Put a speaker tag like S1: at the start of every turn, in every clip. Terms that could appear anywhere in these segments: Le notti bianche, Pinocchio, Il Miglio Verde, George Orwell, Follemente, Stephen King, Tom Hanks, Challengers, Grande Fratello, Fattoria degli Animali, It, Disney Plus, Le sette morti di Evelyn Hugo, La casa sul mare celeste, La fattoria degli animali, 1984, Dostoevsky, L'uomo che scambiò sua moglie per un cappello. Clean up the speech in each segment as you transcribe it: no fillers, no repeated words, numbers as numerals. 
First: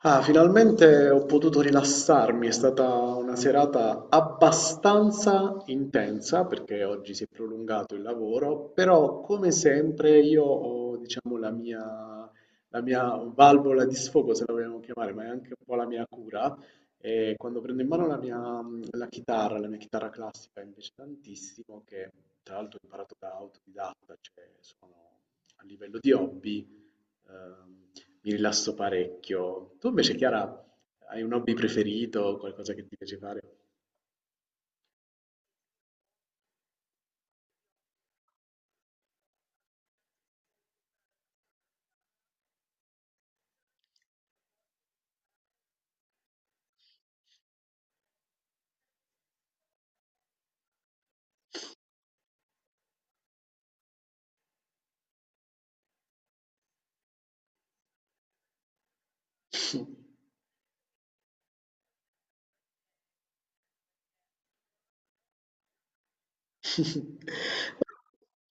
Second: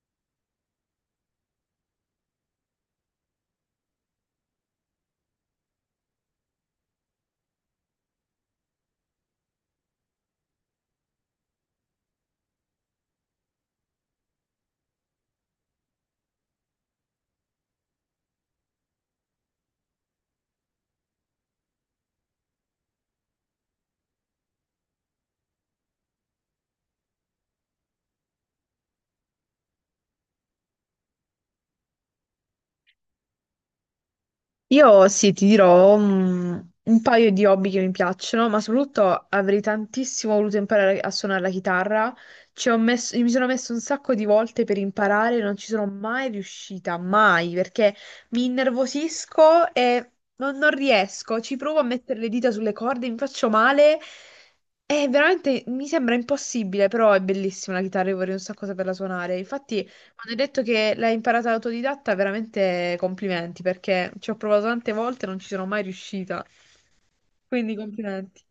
S1: Ah, finalmente ho potuto rilassarmi, è stata una serata abbastanza intensa perché oggi si è prolungato il lavoro, però come sempre io ho, diciamo, la mia valvola di sfogo, se la vogliamo chiamare, ma è anche un po' la mia cura. E quando prendo in mano la chitarra, la mia chitarra classica invece tantissimo, che tra l'altro ho imparato da autodidatta, cioè sono a livello di hobby. Ehm, mi rilasso parecchio. Tu invece, Chiara, hai un hobby preferito, qualcosa che ti piace fare?
S2: Io sì, ti dirò un paio di hobby che mi piacciono, ma soprattutto avrei tantissimo voluto imparare a suonare la chitarra. Ci ho messo, mi sono messo un sacco di volte per imparare, non ci sono mai riuscita, mai, perché mi innervosisco e non riesco. Ci provo a mettere le dita sulle corde, mi faccio male. È veramente, mi sembra impossibile, però è bellissima la chitarra, io vorrei un sacco saperla suonare. Infatti. Quando hai detto che l'hai imparata autodidatta, veramente complimenti, perché ci ho provato tante volte e non ci sono mai riuscita. Quindi complimenti.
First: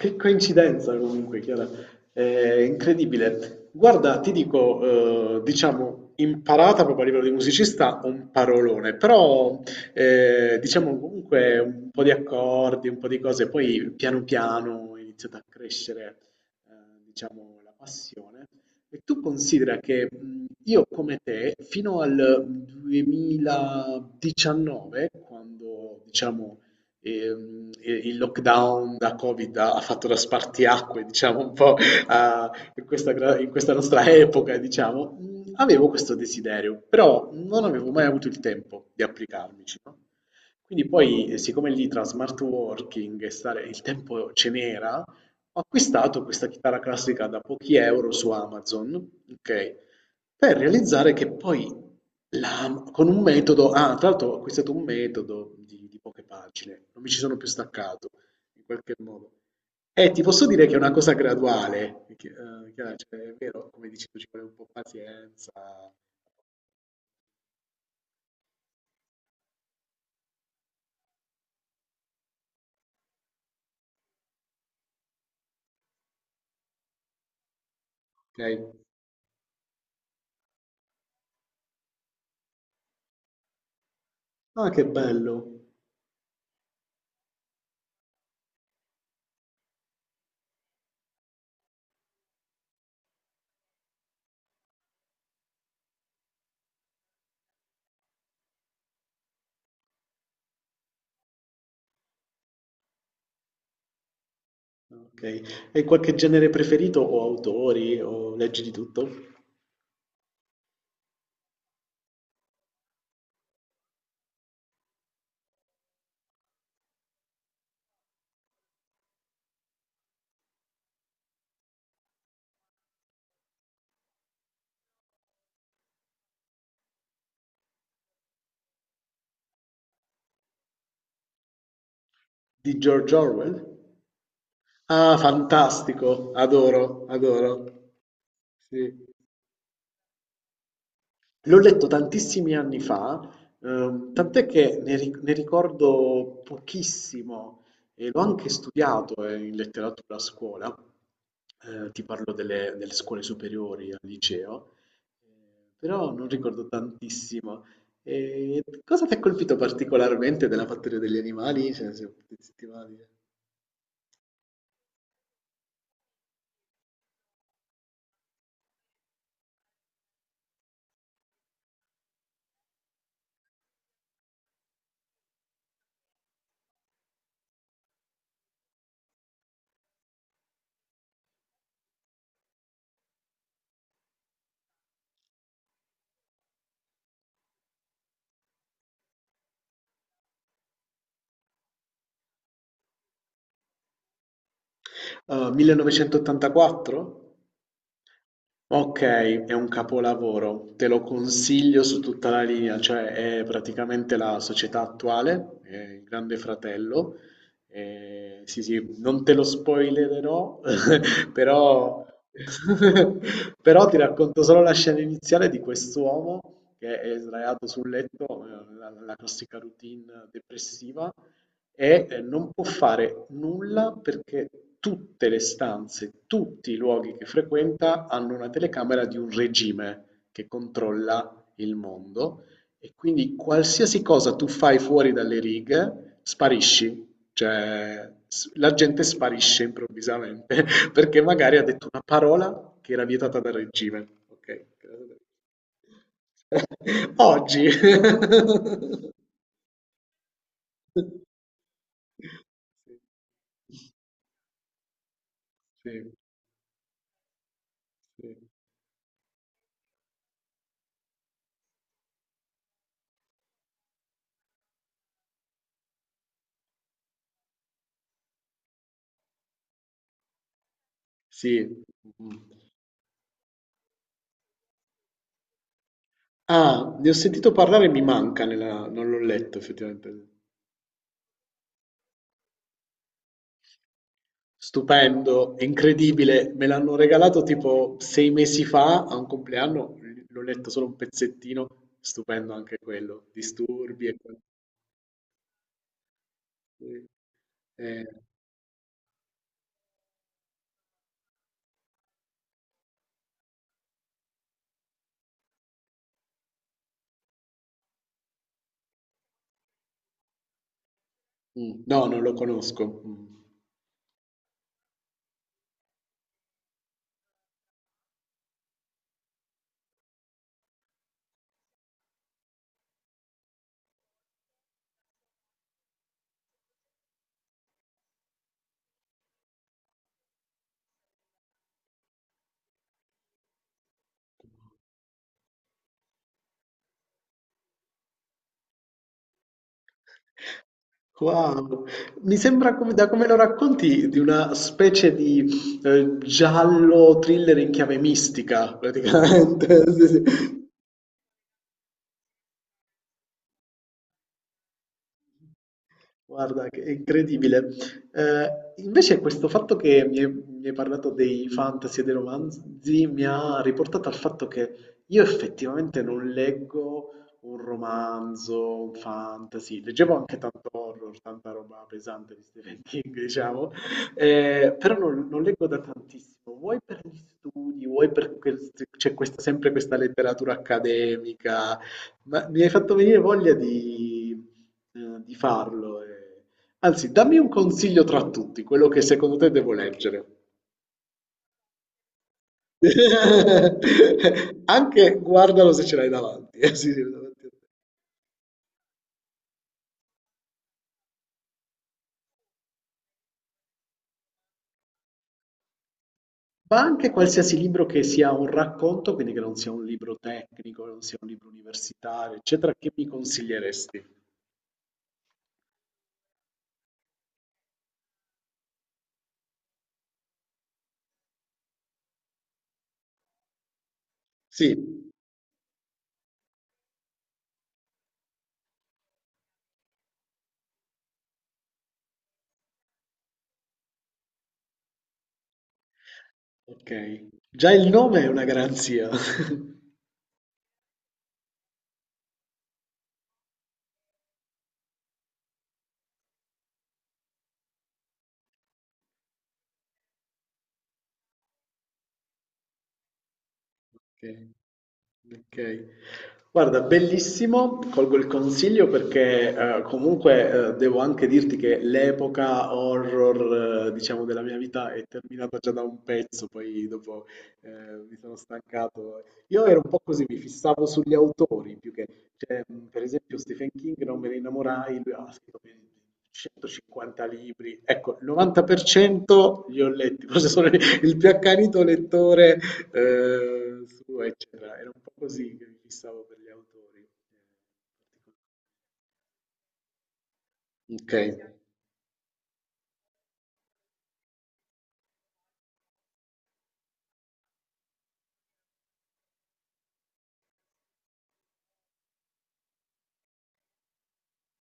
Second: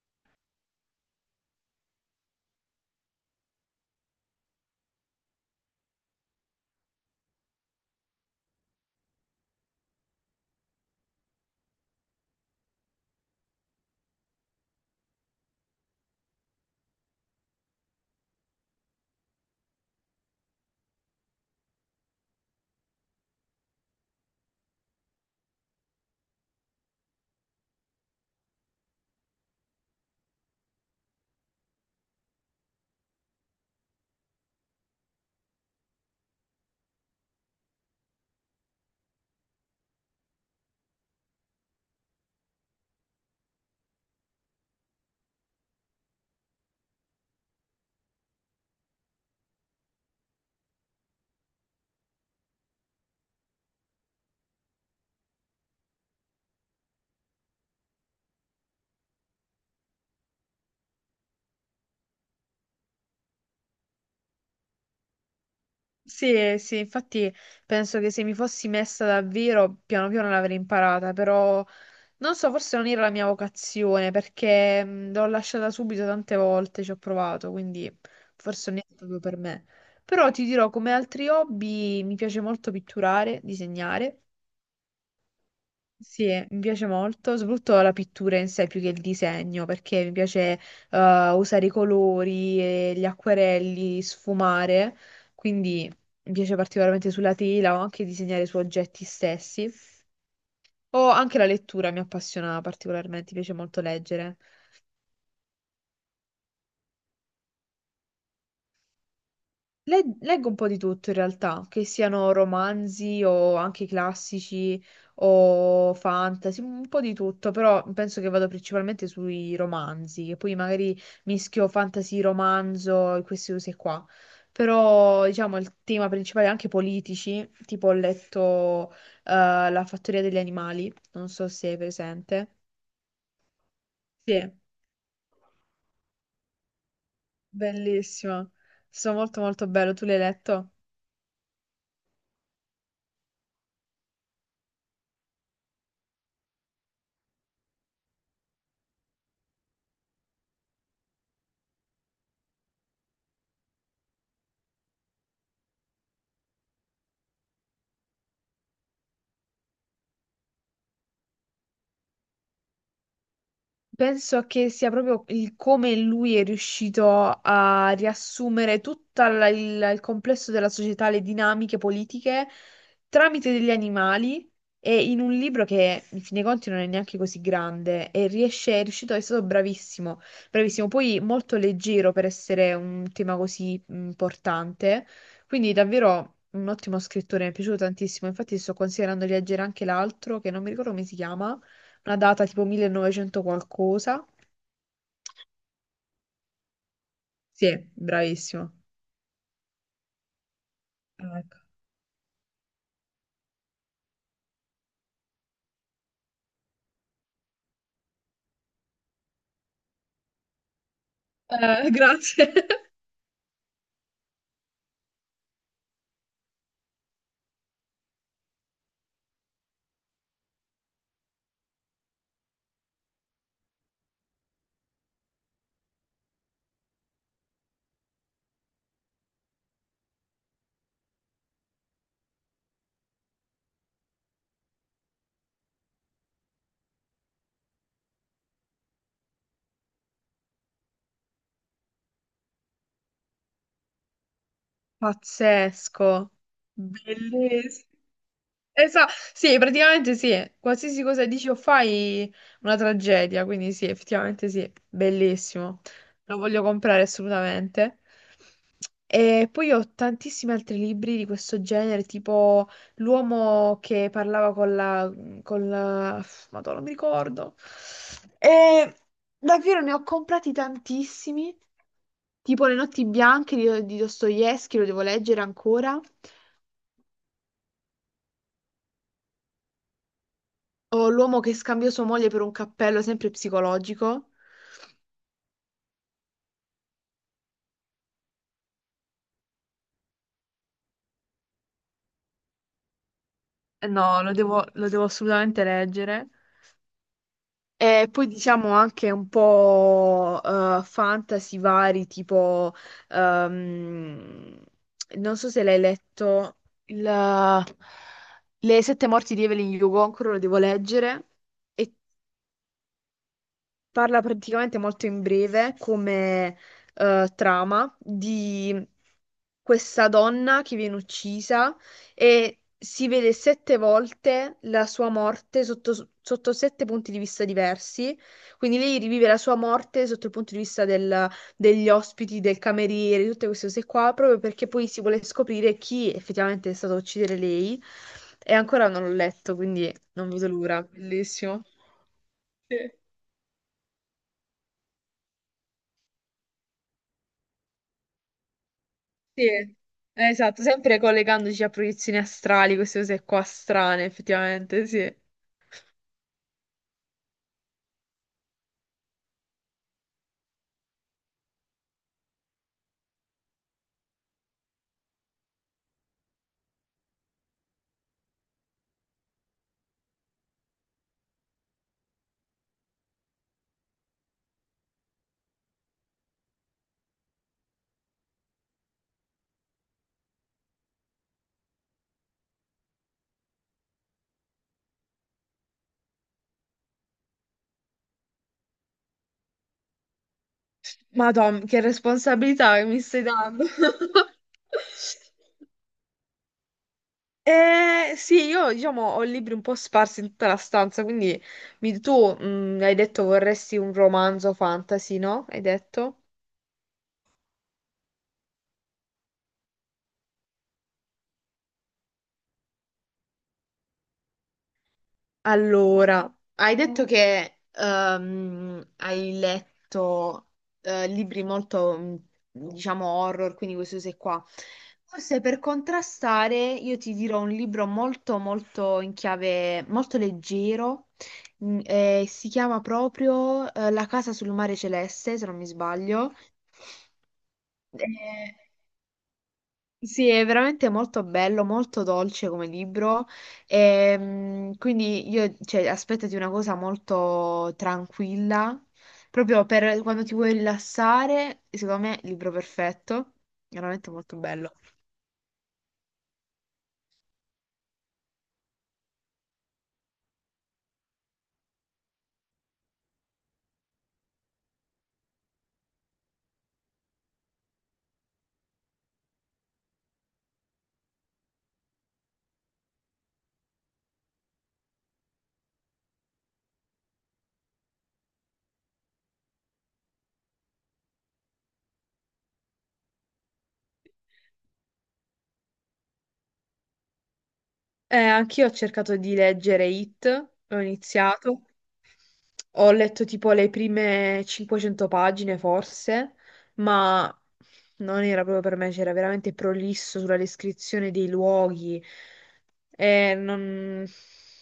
S1: Che coincidenza comunque, Chiara, è incredibile. Guarda, ti dico, diciamo, imparata proprio a livello di musicista, un parolone, però diciamo comunque un po' di accordi, un po' di cose, poi piano piano è iniziata a crescere, eh, diciamo, la passione. E tu considera che io come te, fino al 2019, quando, diciamo, il lockdown da Covid ha fatto da spartiacque, diciamo, un po' in questa nostra epoca, diciamo, avevo questo desiderio, però non avevo mai avuto il tempo di applicarmici, no? Quindi poi, siccome lì tra smart working e stare, il tempo ce n'era, ho acquistato questa chitarra classica da pochi euro su Amazon, ok? Per realizzare che poi la con un metodo, tra l'altro ho acquistato un metodo di poche pagine, non mi ci sono più staccato, in qualche modo. Ti posso dire che è una cosa graduale, che chiaro, cioè, è vero, come dici tu, ci vuole un po' pazienza,
S2: Sì, sì, infatti penso che se mi fossi messa davvero, piano piano l'avrei imparata, però non so, forse non era la mia vocazione, perché l'ho lasciata subito tante volte, ci ho provato, quindi
S1: okay.
S2: forse non è proprio per me. Però ti dirò, come altri hobby, mi piace molto pitturare, disegnare.
S1: Ah, che bello,
S2: Sì, mi piace molto, soprattutto la pittura in sé più che il disegno, perché mi piace usare i colori, e gli acquerelli, sfumare, quindi mi piace particolarmente sulla tela o anche disegnare su oggetti stessi. O anche la lettura mi appassiona particolarmente, mi piace molto leggere.
S1: okay. Hai qualche genere preferito o autori o leggi di tutto?
S2: Leggo un po' di tutto in realtà, che siano romanzi o anche classici o fantasy, un po' di tutto, però penso che vado principalmente sui romanzi, che poi magari mischio fantasy, romanzo e queste cose qua. Però diciamo il tema principale è anche politici, tipo ho letto La fattoria degli animali, non so se è presente.
S1: Di George Orwell?
S2: Sì,
S1: Ah, fantastico, adoro, adoro.
S2: bellissimo,
S1: Sì.
S2: sto molto molto bello, tu l'hai letto?
S1: L'ho letto tantissimi anni fa, tant'è che ne ricordo pochissimo e l'ho anche studiato in letteratura a scuola. Ti parlo delle scuole superiori al liceo, eh, però non ricordo tantissimo. E cosa ti ha colpito particolarmente della Fattoria degli Animali? Cioè, se potessi dire.
S2: Penso che sia proprio il come lui è riuscito a riassumere tutto il complesso della società, le dinamiche politiche tramite degli animali e in un libro che, in fin dei conti, non è neanche così grande e riesce, è riuscito, è stato bravissimo, bravissimo. Poi molto leggero per essere un tema così importante, quindi davvero un ottimo scrittore, mi è piaciuto tantissimo. Infatti sto considerando di leggere anche l'altro, che non mi ricordo come si chiama, una data tipo 1900 qualcosa.
S1: 1984?
S2: Sì, bravissimo.
S1: Ok, è un capolavoro, te lo
S2: Ah, ecco.
S1: consiglio su tutta la linea, cioè è praticamente la società attuale, è il Grande Fratello. Sì, sì, non te lo spoilererò, però,
S2: Grazie.
S1: però ti racconto solo la scena iniziale di quest'uomo che è sdraiato sul letto, la classica routine depressiva, e non può fare nulla perché tutte le stanze, tutti i luoghi che frequenta hanno una telecamera di un regime che controlla il mondo e quindi qualsiasi cosa tu fai fuori dalle righe sparisci, cioè la gente sparisce improvvisamente perché magari ha detto una parola che era vietata dal regime. Ok.
S2: Pazzesco.
S1: Oggi.
S2: Bellissimo. Esatto, sì, praticamente sì.
S1: Sì,
S2: Qualsiasi cosa dici o fai, una tragedia. Quindi sì, effettivamente sì, bellissimo. Lo voglio comprare assolutamente.
S1: sì,
S2: E poi ho tantissimi altri libri di questo genere, tipo L'uomo che parlava con la... Madonna, non mi ricordo. E davvero ne ho comprati tantissimi,
S1: sì. Mhm.
S2: tipo Le notti bianche di Dostoevsky, lo devo leggere ancora.
S1: Ah, ne ho sentito parlare, e mi manca, non l'ho letto effettivamente.
S2: O l'uomo che scambiò sua moglie per un cappello, sempre psicologico.
S1: Stupendo, è incredibile, me l'hanno regalato tipo 6 mesi fa a un compleanno, l'ho letto solo un pezzettino, stupendo anche quello,
S2: Eh
S1: disturbi e
S2: no,
S1: quant'altro.
S2: lo devo assolutamente leggere.
S1: Eh,
S2: E poi diciamo anche un po' fantasy vari, tipo, ehm, non so se l'hai letto, il- Le sette morti di Evelyn Hugo, ancora lo devo leggere. E
S1: no, non lo conosco. Mm.
S2: parla praticamente molto in breve come trama di questa donna che viene uccisa e si vede sette volte la sua morte sotto, sotto sette punti di vista diversi. Quindi lei rivive la sua morte sotto il punto di vista degli ospiti, del cameriere, tutte queste cose qua, proprio perché poi si vuole scoprire chi effettivamente è stato a uccidere lei. E ancora non l'ho letto, quindi non vedo l'ora. Bellissimo.
S1: Wow, mi sembra
S2: Sì.
S1: da come lo racconti di una specie di giallo thriller in chiave mistica,
S2: Sì,
S1: praticamente. Sì, sì.
S2: esatto, sempre collegandoci a proiezioni astrali, queste cose qua strane, effettivamente, sì.
S1: Guarda, che è incredibile. Eh, invece questo fatto che mi hai parlato dei fantasy e dei romanzi mi ha riportato al fatto che io effettivamente non leggo un romanzo, un fantasy, leggevo anche tanto horror, tanta roba pesante di Stephen King, diciamo, però non leggo da tantissimo, vuoi per gli studi, vuoi perché c'è sempre questa letteratura accademica, ma mi hai fatto venire voglia di farlo. Anzi, dammi un consiglio tra tutti, quello che secondo te devo leggere.
S2: Ma Tom, che responsabilità che mi stai dando.
S1: Anche guardalo se ce l'hai davanti, sì, sì, davanti a te.
S2: Sì, io diciamo ho libri un po' sparsi in tutta la stanza, quindi tu hai detto vorresti un romanzo fantasy, no? Hai detto?
S1: Ma anche qualsiasi libro che sia un racconto, quindi che non sia un libro tecnico, non sia un libro universitario, eccetera, che mi consiglieresti?
S2: Allora, hai detto che hai letto libri molto, diciamo, horror, quindi questo sei qua.
S1: Sì,
S2: Forse per contrastare io ti dirò un libro molto, molto in chiave, molto leggero, si chiama proprio La casa sul mare celeste, se non mi sbaglio.
S1: ok. Già il nome è una
S2: Eh,
S1: garanzia.
S2: sì, è veramente molto bello, molto dolce come libro. Quindi io, cioè, aspettati una cosa molto tranquilla, proprio per quando ti vuoi rilassare, secondo me, libro perfetto, veramente molto
S1: Okay.
S2: bello.
S1: Okay. Guarda, bellissimo, colgo il consiglio perché comunque devo anche dirti che l'epoca horror, diciamo, della mia vita è terminata già da un pezzo, poi dopo eh, mi sono stancato. Io ero un po' così, mi fissavo sugli autori più che, cioè, per esempio, Stephen King non me ne innamorai, lui ha scritto più di 150 libri, ecco, il 90% li ho letti, forse sono il più accanito lettore. Su eccetera. Era un po' così che mi fissavo per gli autori.
S2: Anch'io ho cercato di leggere It, ho
S1: Ok,
S2: iniziato. Ho letto tipo le prime 500 pagine forse, ma non era proprio per me, c'era veramente prolisso sulla descrizione dei luoghi e non,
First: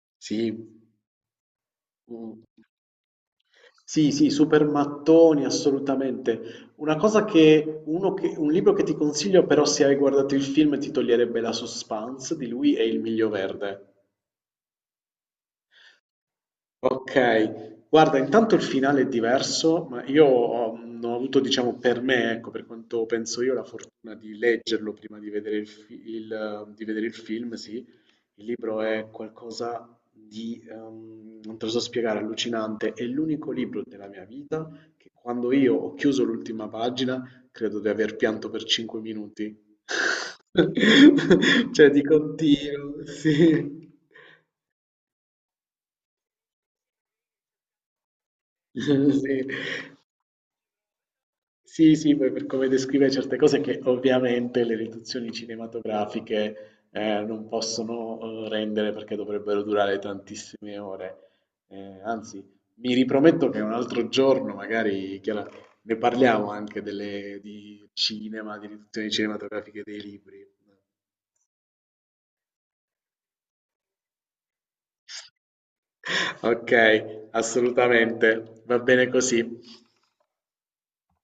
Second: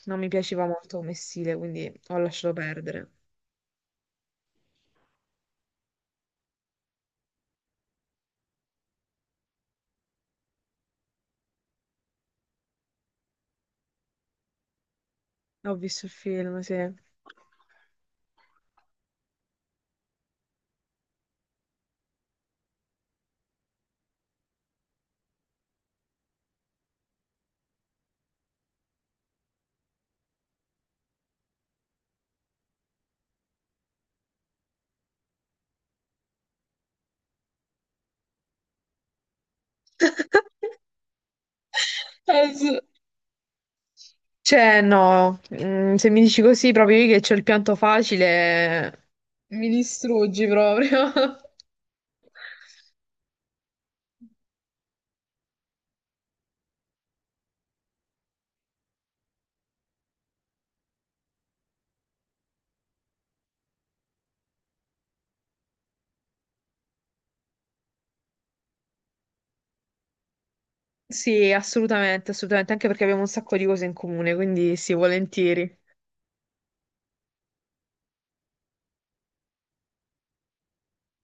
S2: non mi piaceva
S1: sì.
S2: molto come stile, quindi ho
S1: Mm.
S2: lasciato perdere.
S1: Sì, sì, super mattoni, assolutamente. Una cosa che, uno che- un libro che ti consiglio però se hai guardato il film ti toglierebbe la suspense di lui è Il Miglio Verde.
S2: Ho visto il film, sì.
S1: Okay, guarda intanto il finale è diverso, ma io ho avuto diciamo per me, ecco, per quanto penso io, la fortuna di leggerlo prima di vedere il film, sì. Il libro è qualcosa di, non te lo so spiegare, allucinante. È l'unico libro della mia vita che quando io ho chiuso l'ultima pagina, credo di aver pianto per 5 minuti. Cioè dico:
S2: Sì.
S1: "Oddio", sì.
S2: Cioè, no, se mi dici così proprio io che c'ho il pianto facile,
S1: Sì.
S2: mi distruggi proprio.
S1: Sì, sì, poi per come descrive certe cose che ovviamente le riduzioni cinematografiche non possono rendere perché dovrebbero durare tantissime ore. Anzi, mi riprometto che un altro giorno, magari, Chiara, ne parliamo anche di cinema, di riduzioni cinematografiche dei libri.
S2: Sì, assolutamente, assolutamente, anche perché abbiamo un sacco di cose in comune, quindi sì, volentieri.
S1: Ok, assolutamente, va bene così.